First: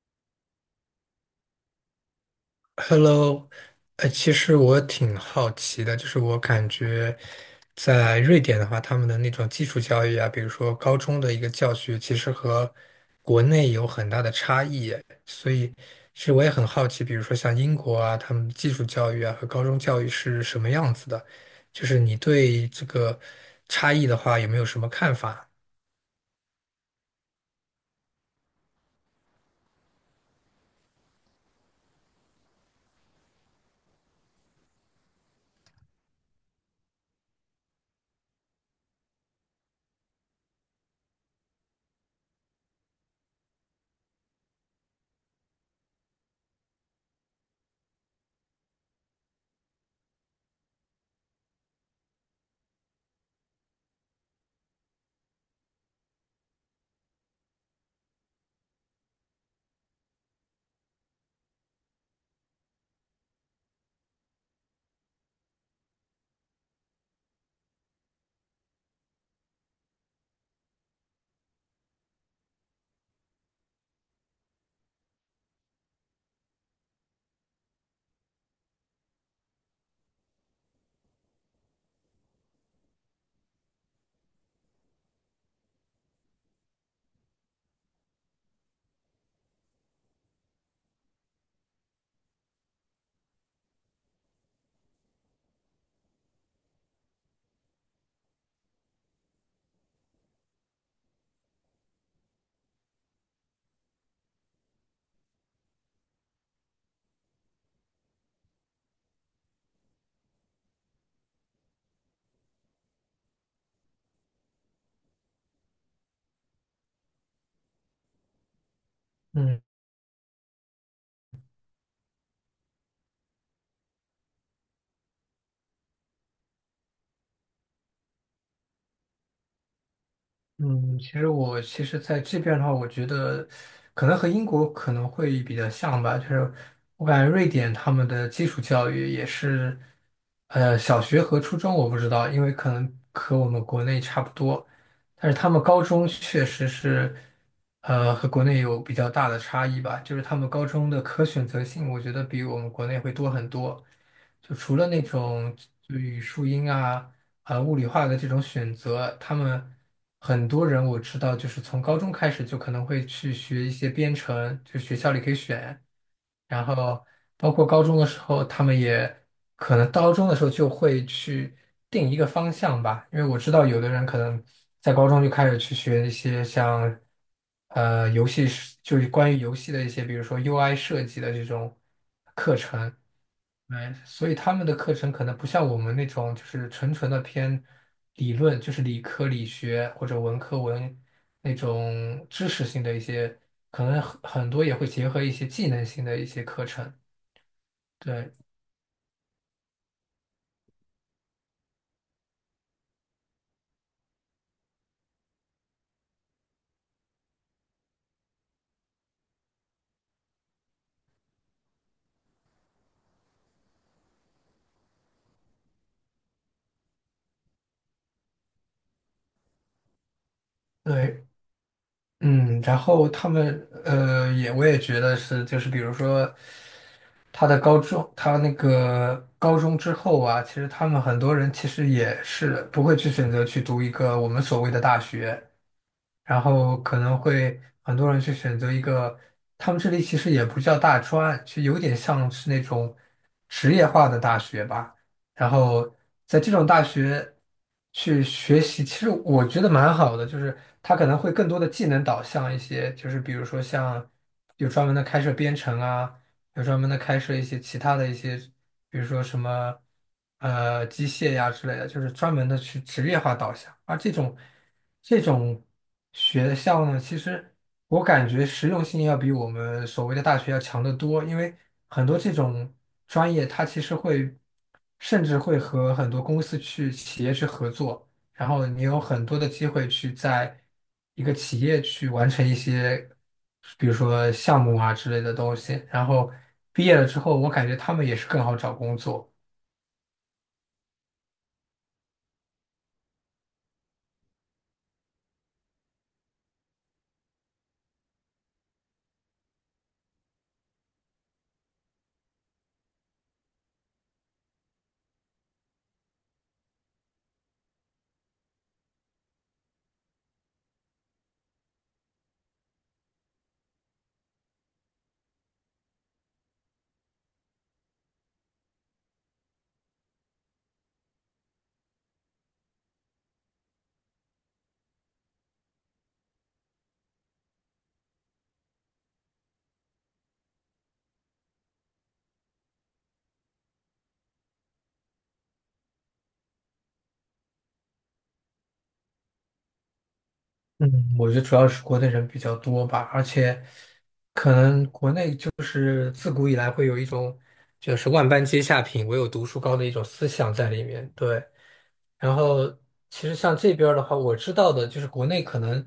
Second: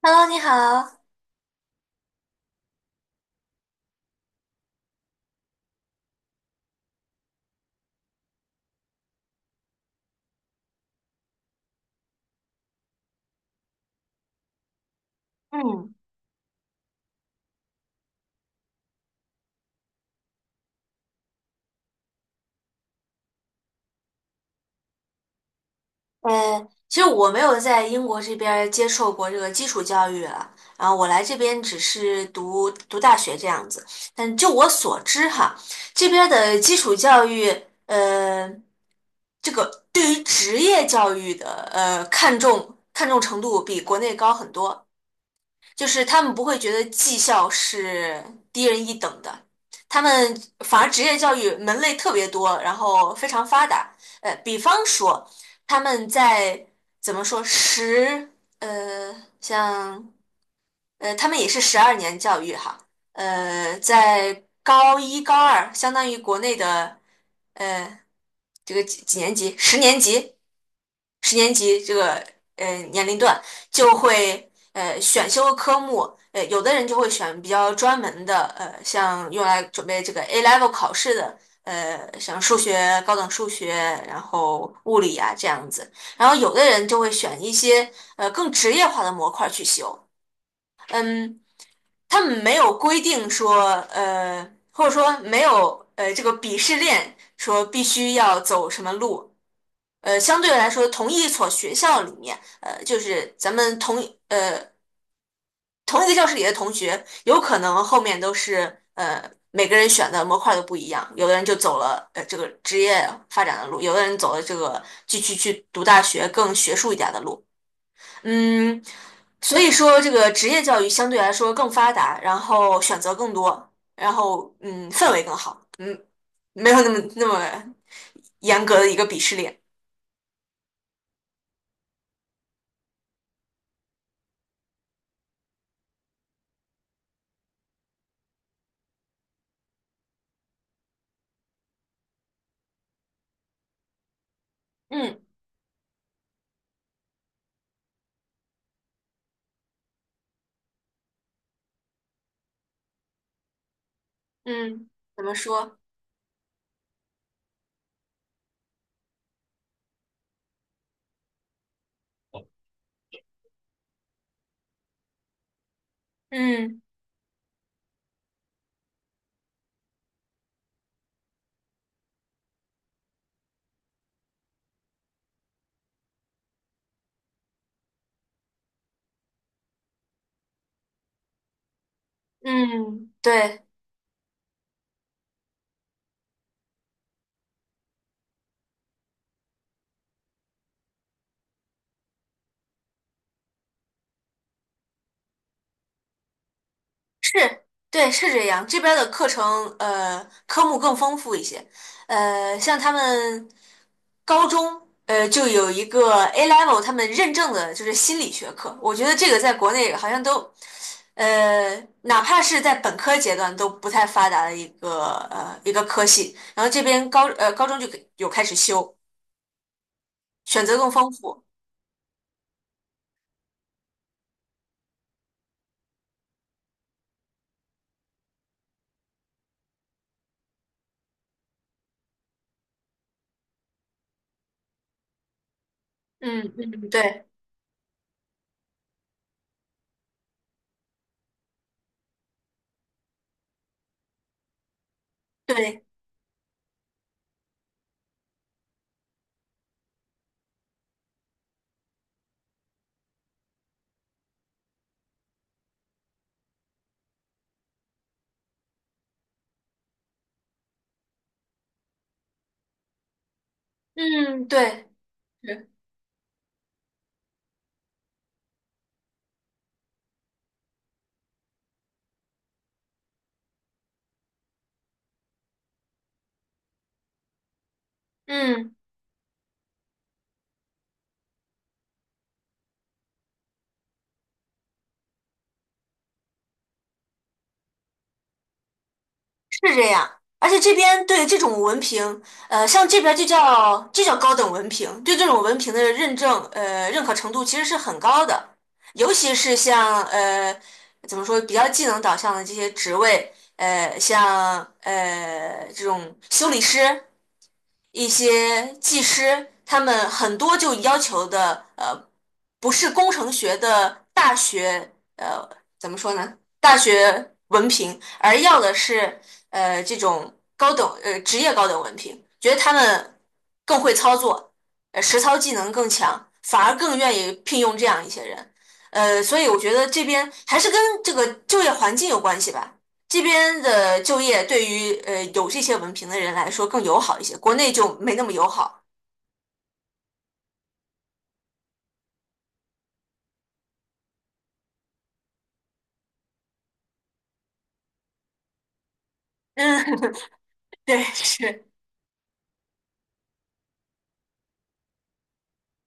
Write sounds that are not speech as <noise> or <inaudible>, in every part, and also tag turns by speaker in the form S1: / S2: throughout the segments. S1: Hello，你好。
S2: Hello，其实我挺好奇的，就是我感觉在瑞典的话，他们的那种基础教育啊，比如说高中的一个教学，其实和国内有很大的差异耶，所以
S1: 嗯，
S2: 其实我也很好奇，比如说像英国啊，他们的基础教育啊和高中教育是什么样子的，就是你对这个差异的话，有没有什么看法？
S1: 其实我没有在英国这边儿接受过这个基础教育了。然后我来这边只是读读大学这样子。但就我所知哈，这边儿的基础教育，呃，这个对于职业教育的看重程度比国内高很多。就是他们不会觉得技校是低人一等的，他们反而职业教育门类特别多，然后非常发达。比方说他们在怎么说十呃像呃他们也是十二年教育哈，呃在高一高二相当于国内的呃这个几几年级十年级十年级这个年龄段就会选修科目，有的人就会选比较专门的，像用来准备这个 A level 考试的，像数学、高等数学，然后物理啊这样子，然后有的人就会选一些更职业化的模块去修，他们没有规定说或者说没有这个鄙视链说必须要走什么路。相对来说，同一所学校里面，就是咱们同一个教室里的同学，有可能后面都是每个人选的模块都不一样，有的人就走了这个职业发展的路，有的人走了这个继续去读大学更学术一点的路，嗯，所
S2: 嗯。
S1: 以说这个职业教育相对来说更发达，然后选择更多，然后嗯氛围更好，没有那么严格的一个鄙视链，
S2: 嗯，其实我在这边的话，我觉得可能和英国可能会比较像吧，就是我感觉瑞典他们的基础教育也是，小学和初中我不知道，因为可能和我们国内差不多，
S1: 嗯
S2: 但是他们高中确实是，和国内有比较大的差异吧，就是他们高中的可选择性，我觉得比我们国内会多很多，就除了
S1: 嗯，
S2: 那
S1: 怎么
S2: 种
S1: 说？
S2: 就语数英啊。物理化的这种选择，他们很多人我知道，就是从高中开始就可能会去学一些编程，就学校里可以选，然
S1: 嗯。
S2: 后包括高中的时候，他们也可能高中的时候就会去定一个方向吧，因为我知道有的人可能在高中就开始去学一些像呃游戏是就是关于游戏的一些，比如说 UI 设计的这种课程。
S1: 嗯，对，
S2: 哎，所以他们的课程可能不像我们那种，就是纯纯的偏理论，就是理科理学或者文科文那种知识性的一些，可能很多也会结合一些技能性的一些课程。
S1: 是，对，是
S2: 对
S1: 这样。这边儿的课程，科目更丰富一些。像他们高中，就有一个 A level，他们认证的就是心理学课。我觉得这个在国内好像都，呃，哪怕是在本科阶段都不太发达的一个科系。然后这边高中就给有开始修，选择更丰
S2: 对，
S1: 富。
S2: 嗯，然后他们也觉得是，就是比如说他的高中，他那个高中之后啊，其实他们很多人其实也是不会去选择去读一个我们所谓的大学。然
S1: 嗯
S2: 后
S1: 嗯，
S2: 可能
S1: 对
S2: 会很多人去选择一个，他们这里其实也不叫大专，就有点像是那种职业化的大学吧。然后
S1: 对，
S2: 在这种大学去学习，其实我觉得蛮好的，就是它可能会更多的技能导向一些，就是比如说像有专门的开设编程啊，有专门的开设一些其他的一些。比如说什么机械呀之类的，就是专门的去职业化导向。而这种
S1: 嗯对。
S2: 这种
S1: 是
S2: 学校呢，其实我感觉实用性要比我们所谓的大学要强得多，因为很多这种专业它其实会甚至会和很多公司去企业去合作。然后
S1: 嗯。
S2: 你有很多的机会去在一个企业去完成一些，比如说项目啊之类的东西。然后毕业了之后，我感觉他们也是更好找工作。
S1: 是这样，而且这边对这种文凭，像这边就叫高等文凭，对这种文凭的认证，认可程度其实是很高的，尤其是像怎么说比较技能导向的这些职位，呃，像这种修理师，一些技师，他们很多就要求的，不是工程学的大学，怎么说呢？大学文凭，而要的是，这种高等，职业高等文凭，觉得他们更会操作，实操技能更强，反而更愿意聘用这样一些人。所以我觉得这边还是跟这个就业环境有关系吧。这边的就业对于有这些文凭的人来说更友好一些，国内就没那么友好。
S2: 嗯，我觉得主要是国内人比较多吧，而且都是自古以来会有一种就是万般皆下品，唯有读书高
S1: 嗯，
S2: 的一种思想在里
S1: <laughs> 对，
S2: 面。对。
S1: 是，
S2: 然后其实像这边儿的话，我知道的就是国内可能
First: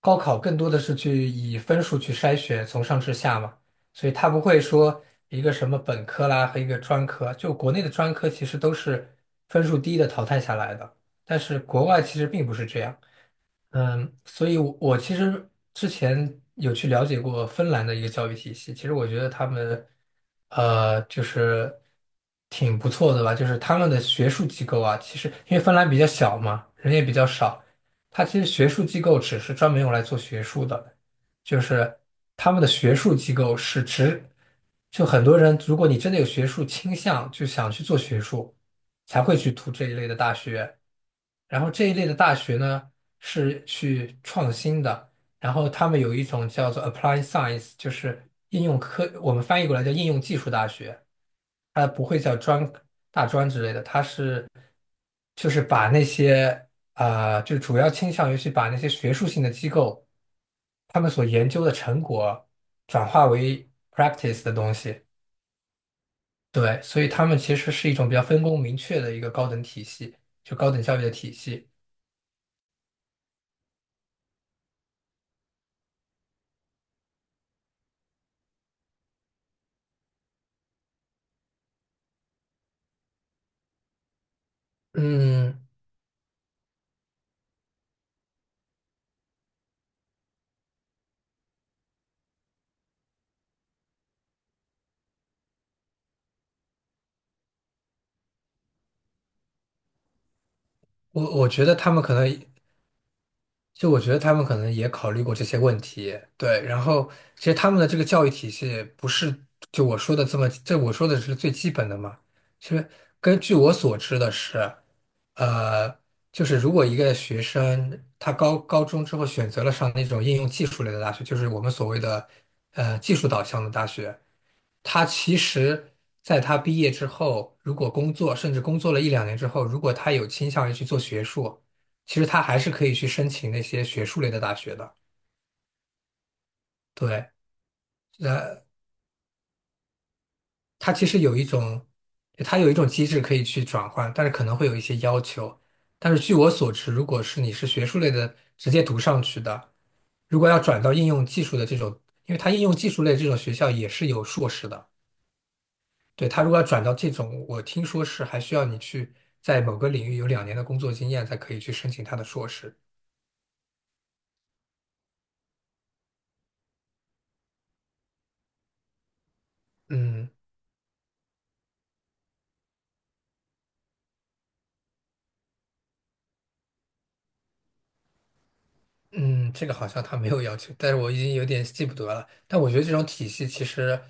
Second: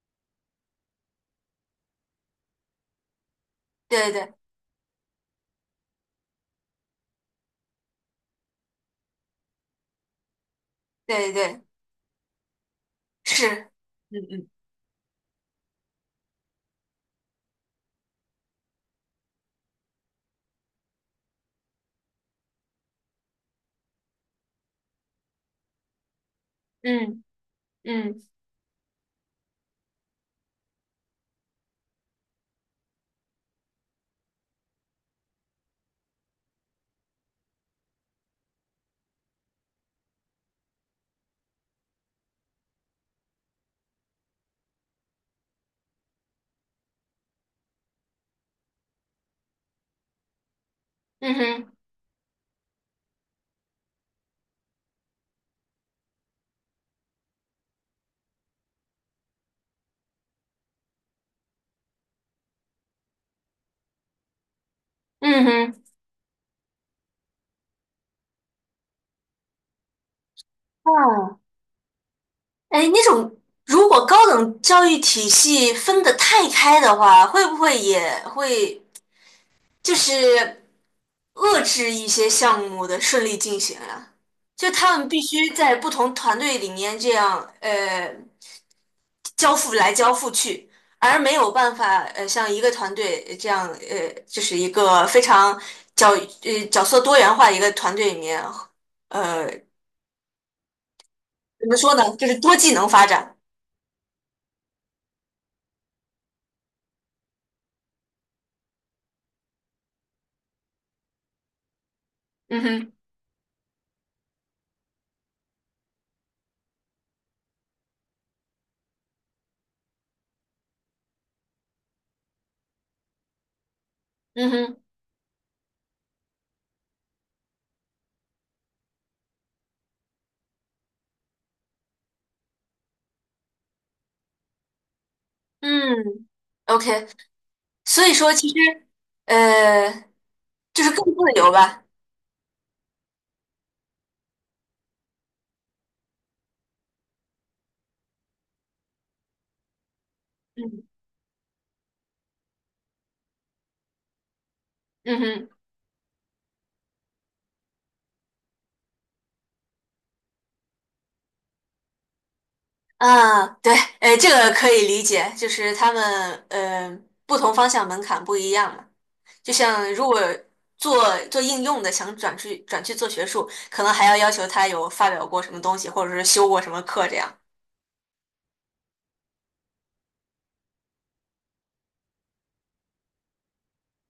S2: 高考更多的是去以分数去筛选，从上至下嘛，所
S1: 对
S2: 以他
S1: 对
S2: 不会说一个什么本科啦和一个专科，就国内的专科其实都是分数低的淘汰下来的，
S1: 对
S2: 但是
S1: 对，
S2: 国外其实并不是这样。
S1: 是，
S2: 嗯，所
S1: 嗯
S2: 以我，我其实之前有去了解过芬兰的一个教育体系，其实我觉得他们，就是挺不错的吧。就是他们的学术机构啊，其实因为芬兰比较小嘛，人也比
S1: 嗯
S2: 较少，
S1: 嗯
S2: 它
S1: 嗯
S2: 其实学术机构只是专门用来做学术的，就是他们的学术机构是指，就很多人，如果你真的有学术倾向，就想去做学术，才会去读这一类的大学。然后这一类的大学呢是去创新的，然后他们有一种叫做 Applied Science，就是应用科，我们翻译过来叫应用技术大学，
S1: 嗯哼
S2: 它不会叫专大专之类的，它是就是把那些就主要倾向于去把那些学术性的机构他们所研究的成果转化为 practice 的东西，
S1: 嗯哼，
S2: 对，所以他们其实是一种比较分工明确的一个高等体系，就高等教育的体
S1: 哦，
S2: 系。
S1: 哎，那种如果高等教育体系分得太开的话，会不会也会就是遏制一些项目的顺利进行啊？就他们必须
S2: 嗯，
S1: 在不同团队里面这样，交付来交付去，而没有办法像一个团队这样就是一个非常角角色多元化的一个团队里面，呃，
S2: 我觉
S1: 怎
S2: 得
S1: 么
S2: 他
S1: 说
S2: 们可
S1: 呢，就
S2: 能，
S1: 是多技能发展。
S2: 就我觉得他们可能也考虑过这些问题，对。然后，其实他们的这个教育体系不是就我说的这么，这我说的是最基本的嘛。
S1: 嗯
S2: 其实
S1: 哼，
S2: 根据我所知的是，呃，就是如果一个学生他高中之后选择了上那种应用技术类的大学，就是我们所谓的技术导向的大学，
S1: 嗯哼，
S2: 他其实在他毕业之后，如果工作，甚至工作了一两年之后，如果他有倾向于去做学术。其实他还是可以去申请那些学术类的大学的。
S1: 嗯，OK，
S2: 对，
S1: 所以说其实呃就是
S2: 他
S1: 更
S2: 其
S1: 自
S2: 实有一
S1: 由吧。
S2: 种，他有一种机制可以去转换，但是可能会有一些要求。但是据我所知，如果是你是学术类的直接读上去的，如果要转
S1: 嗯
S2: 到应用技术的这种，因为它应用技术类这种学校也是有硕士的。
S1: 嗯哼。
S2: 对，他如果要转到这种，我听说是还需要你去在某个领域有两年的工作经验才可以去申请他的硕士。
S1: 啊，对，哎，这个可以理解，就是他们不同方向门槛不一样嘛。就像如果
S2: 嗯。
S1: 做应用的，想转去做学术，可能还要要求他有发表过什么东西，或者是修过什么课这样。
S2: 嗯，这个好像他没有要求，但是我已经有点记不得了。但我觉得这种体系其实，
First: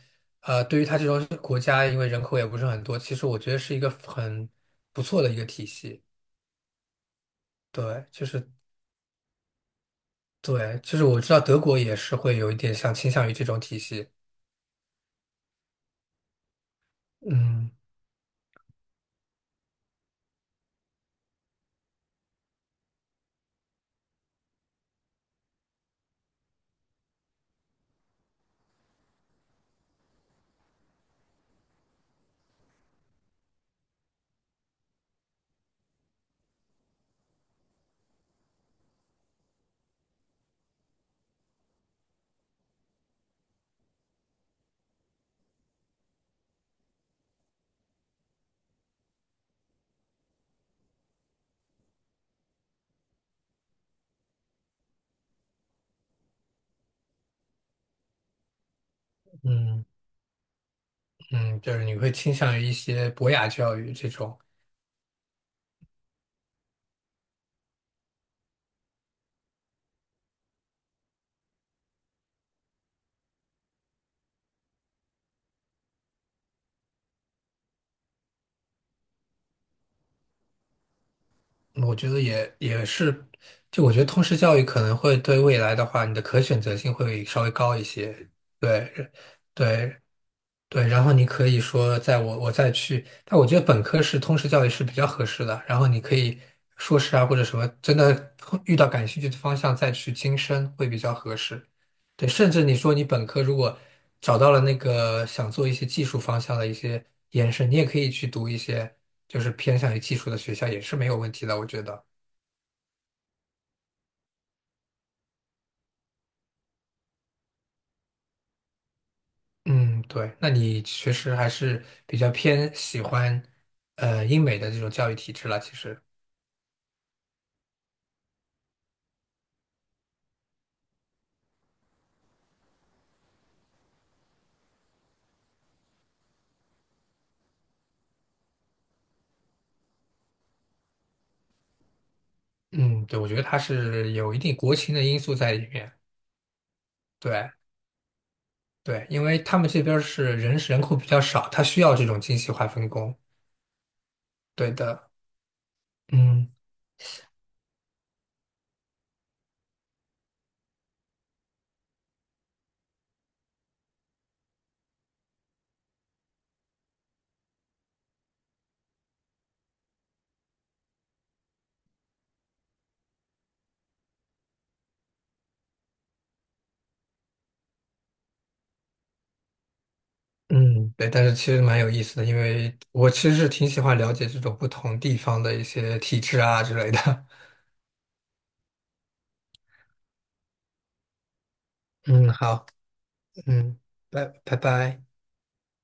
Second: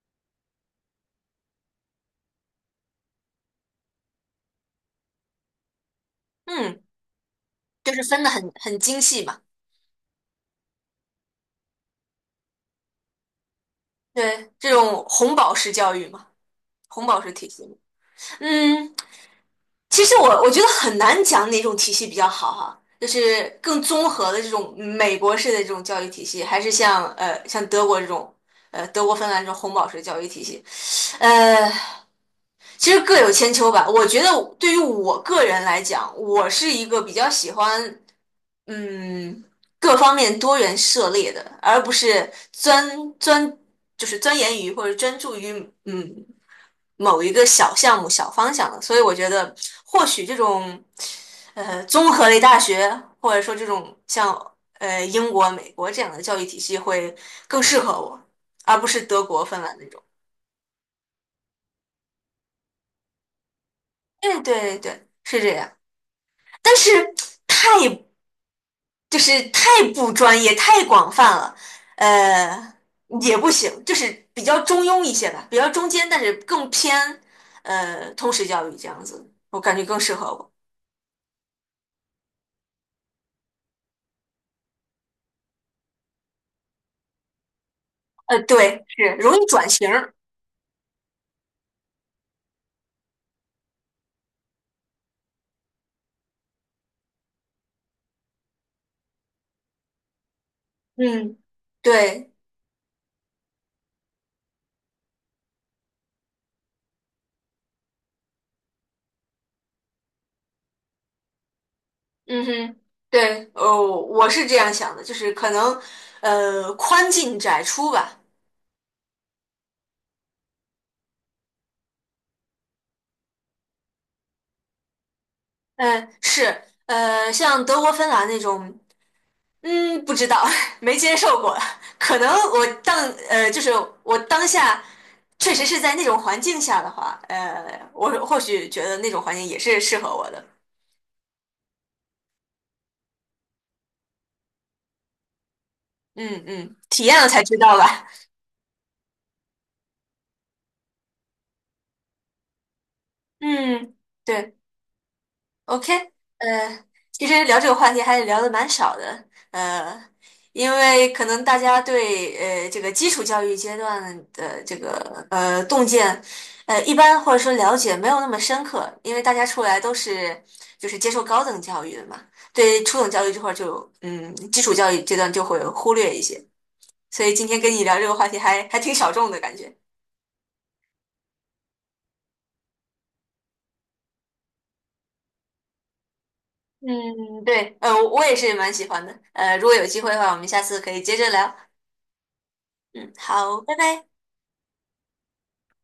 S2: 对于他这种国家，因为人口也不是很多，其实我觉得是一个很不错的一个体系。
S1: 嗯，就是
S2: 对，
S1: 分
S2: 就
S1: 的很
S2: 是
S1: 很精细嘛。
S2: 对，就是我知道德国也是会有一点像倾向于这种体系。
S1: 对，这种红宝石教育嘛，红宝石体系
S2: 嗯
S1: 嘛嗯，其实我觉得很难讲哪种体系比较好哈。就是更综合的这种美国式的这种教育体系，还是像德国这种德国芬兰这种红宝石教育体系，呃。其实各有千秋吧。我觉得对于我个人来讲，我是一个比较喜欢嗯各方面多元涉猎的，而不是钻就是钻研于或者专注于嗯某一个小项目、小方向的。所以我觉得，或许这种综合类大学，或者说这种像英国、美国这样的教育体系会更适合我，而不是德国、芬兰那
S2: 嗯
S1: 种。
S2: 嗯，就是你会倾向于一些博雅教育这种，
S1: 对对对，是这样。但是太就是太不专业、太广泛了，呃，也不行，就是比较中庸一些吧，比较中间，但是更偏通识教育这样子，我感觉更适合我。
S2: 嗯，我觉得也也是，就我觉得通识教育可能会对未来的话，你的可选择性会稍微高一些。
S1: 呃，对，
S2: 对。
S1: 是容易转型
S2: 对，
S1: 儿。
S2: 对，然后你可以说，在我我再去，但我觉得本科是通识教育是比较合适的。然后你可以硕士啊或者什么，真的遇到感兴趣的方向再去精深会比较合
S1: 嗯，
S2: 适。对，
S1: 对，
S2: 甚至你说你本科如果找到了那个想做一些技术方向的一些延伸，你也可以去读一些就是偏向于技术的学校也是没有问题的，我觉得。
S1: 嗯哼，对，哦，我是这样想的，就是可能宽进窄出吧。
S2: 嗯，对，那你确实还是比较偏喜欢英美的这种教育体制了，其实。
S1: 嗯，是，像德国、芬兰那种。嗯，不知道，<laughs> 没接受过。可能我当呃，就是我当下确实是在那种环境下的话，我或许觉得那种环境也是适合我的。
S2: 嗯，对，我觉得它是有一定国情的因素在里面。
S1: 嗯嗯，体验了才
S2: 对
S1: 知道吧。
S2: 对，因为他们这边儿是人口比较少，它需要这种精细化分工。
S1: 嗯，对。
S2: 对的，
S1: OK，
S2: 嗯
S1: 呃，其实聊这个话题还是聊的蛮少的，呃，因为可能大家对这个基础教育阶段的这个洞见，一般或者说了解没有那么深刻，因为大家出来都是就是接受高等教育的嘛，对初等教育这块儿就嗯基础教育阶段就会忽略一些，所以今天跟你聊这个话题还挺小众的感觉。
S2: 嗯，对，但是其实蛮有意思的，因为我其实是挺喜欢了解这种不同地方的一些体制啊之类的。
S1: 嗯，对，我也是蛮喜欢的，如果有机会的话，我们下次可以接着聊。
S2: <laughs> 嗯，好，
S1: 嗯，好，拜
S2: 嗯，
S1: 拜。
S2: 拜拜。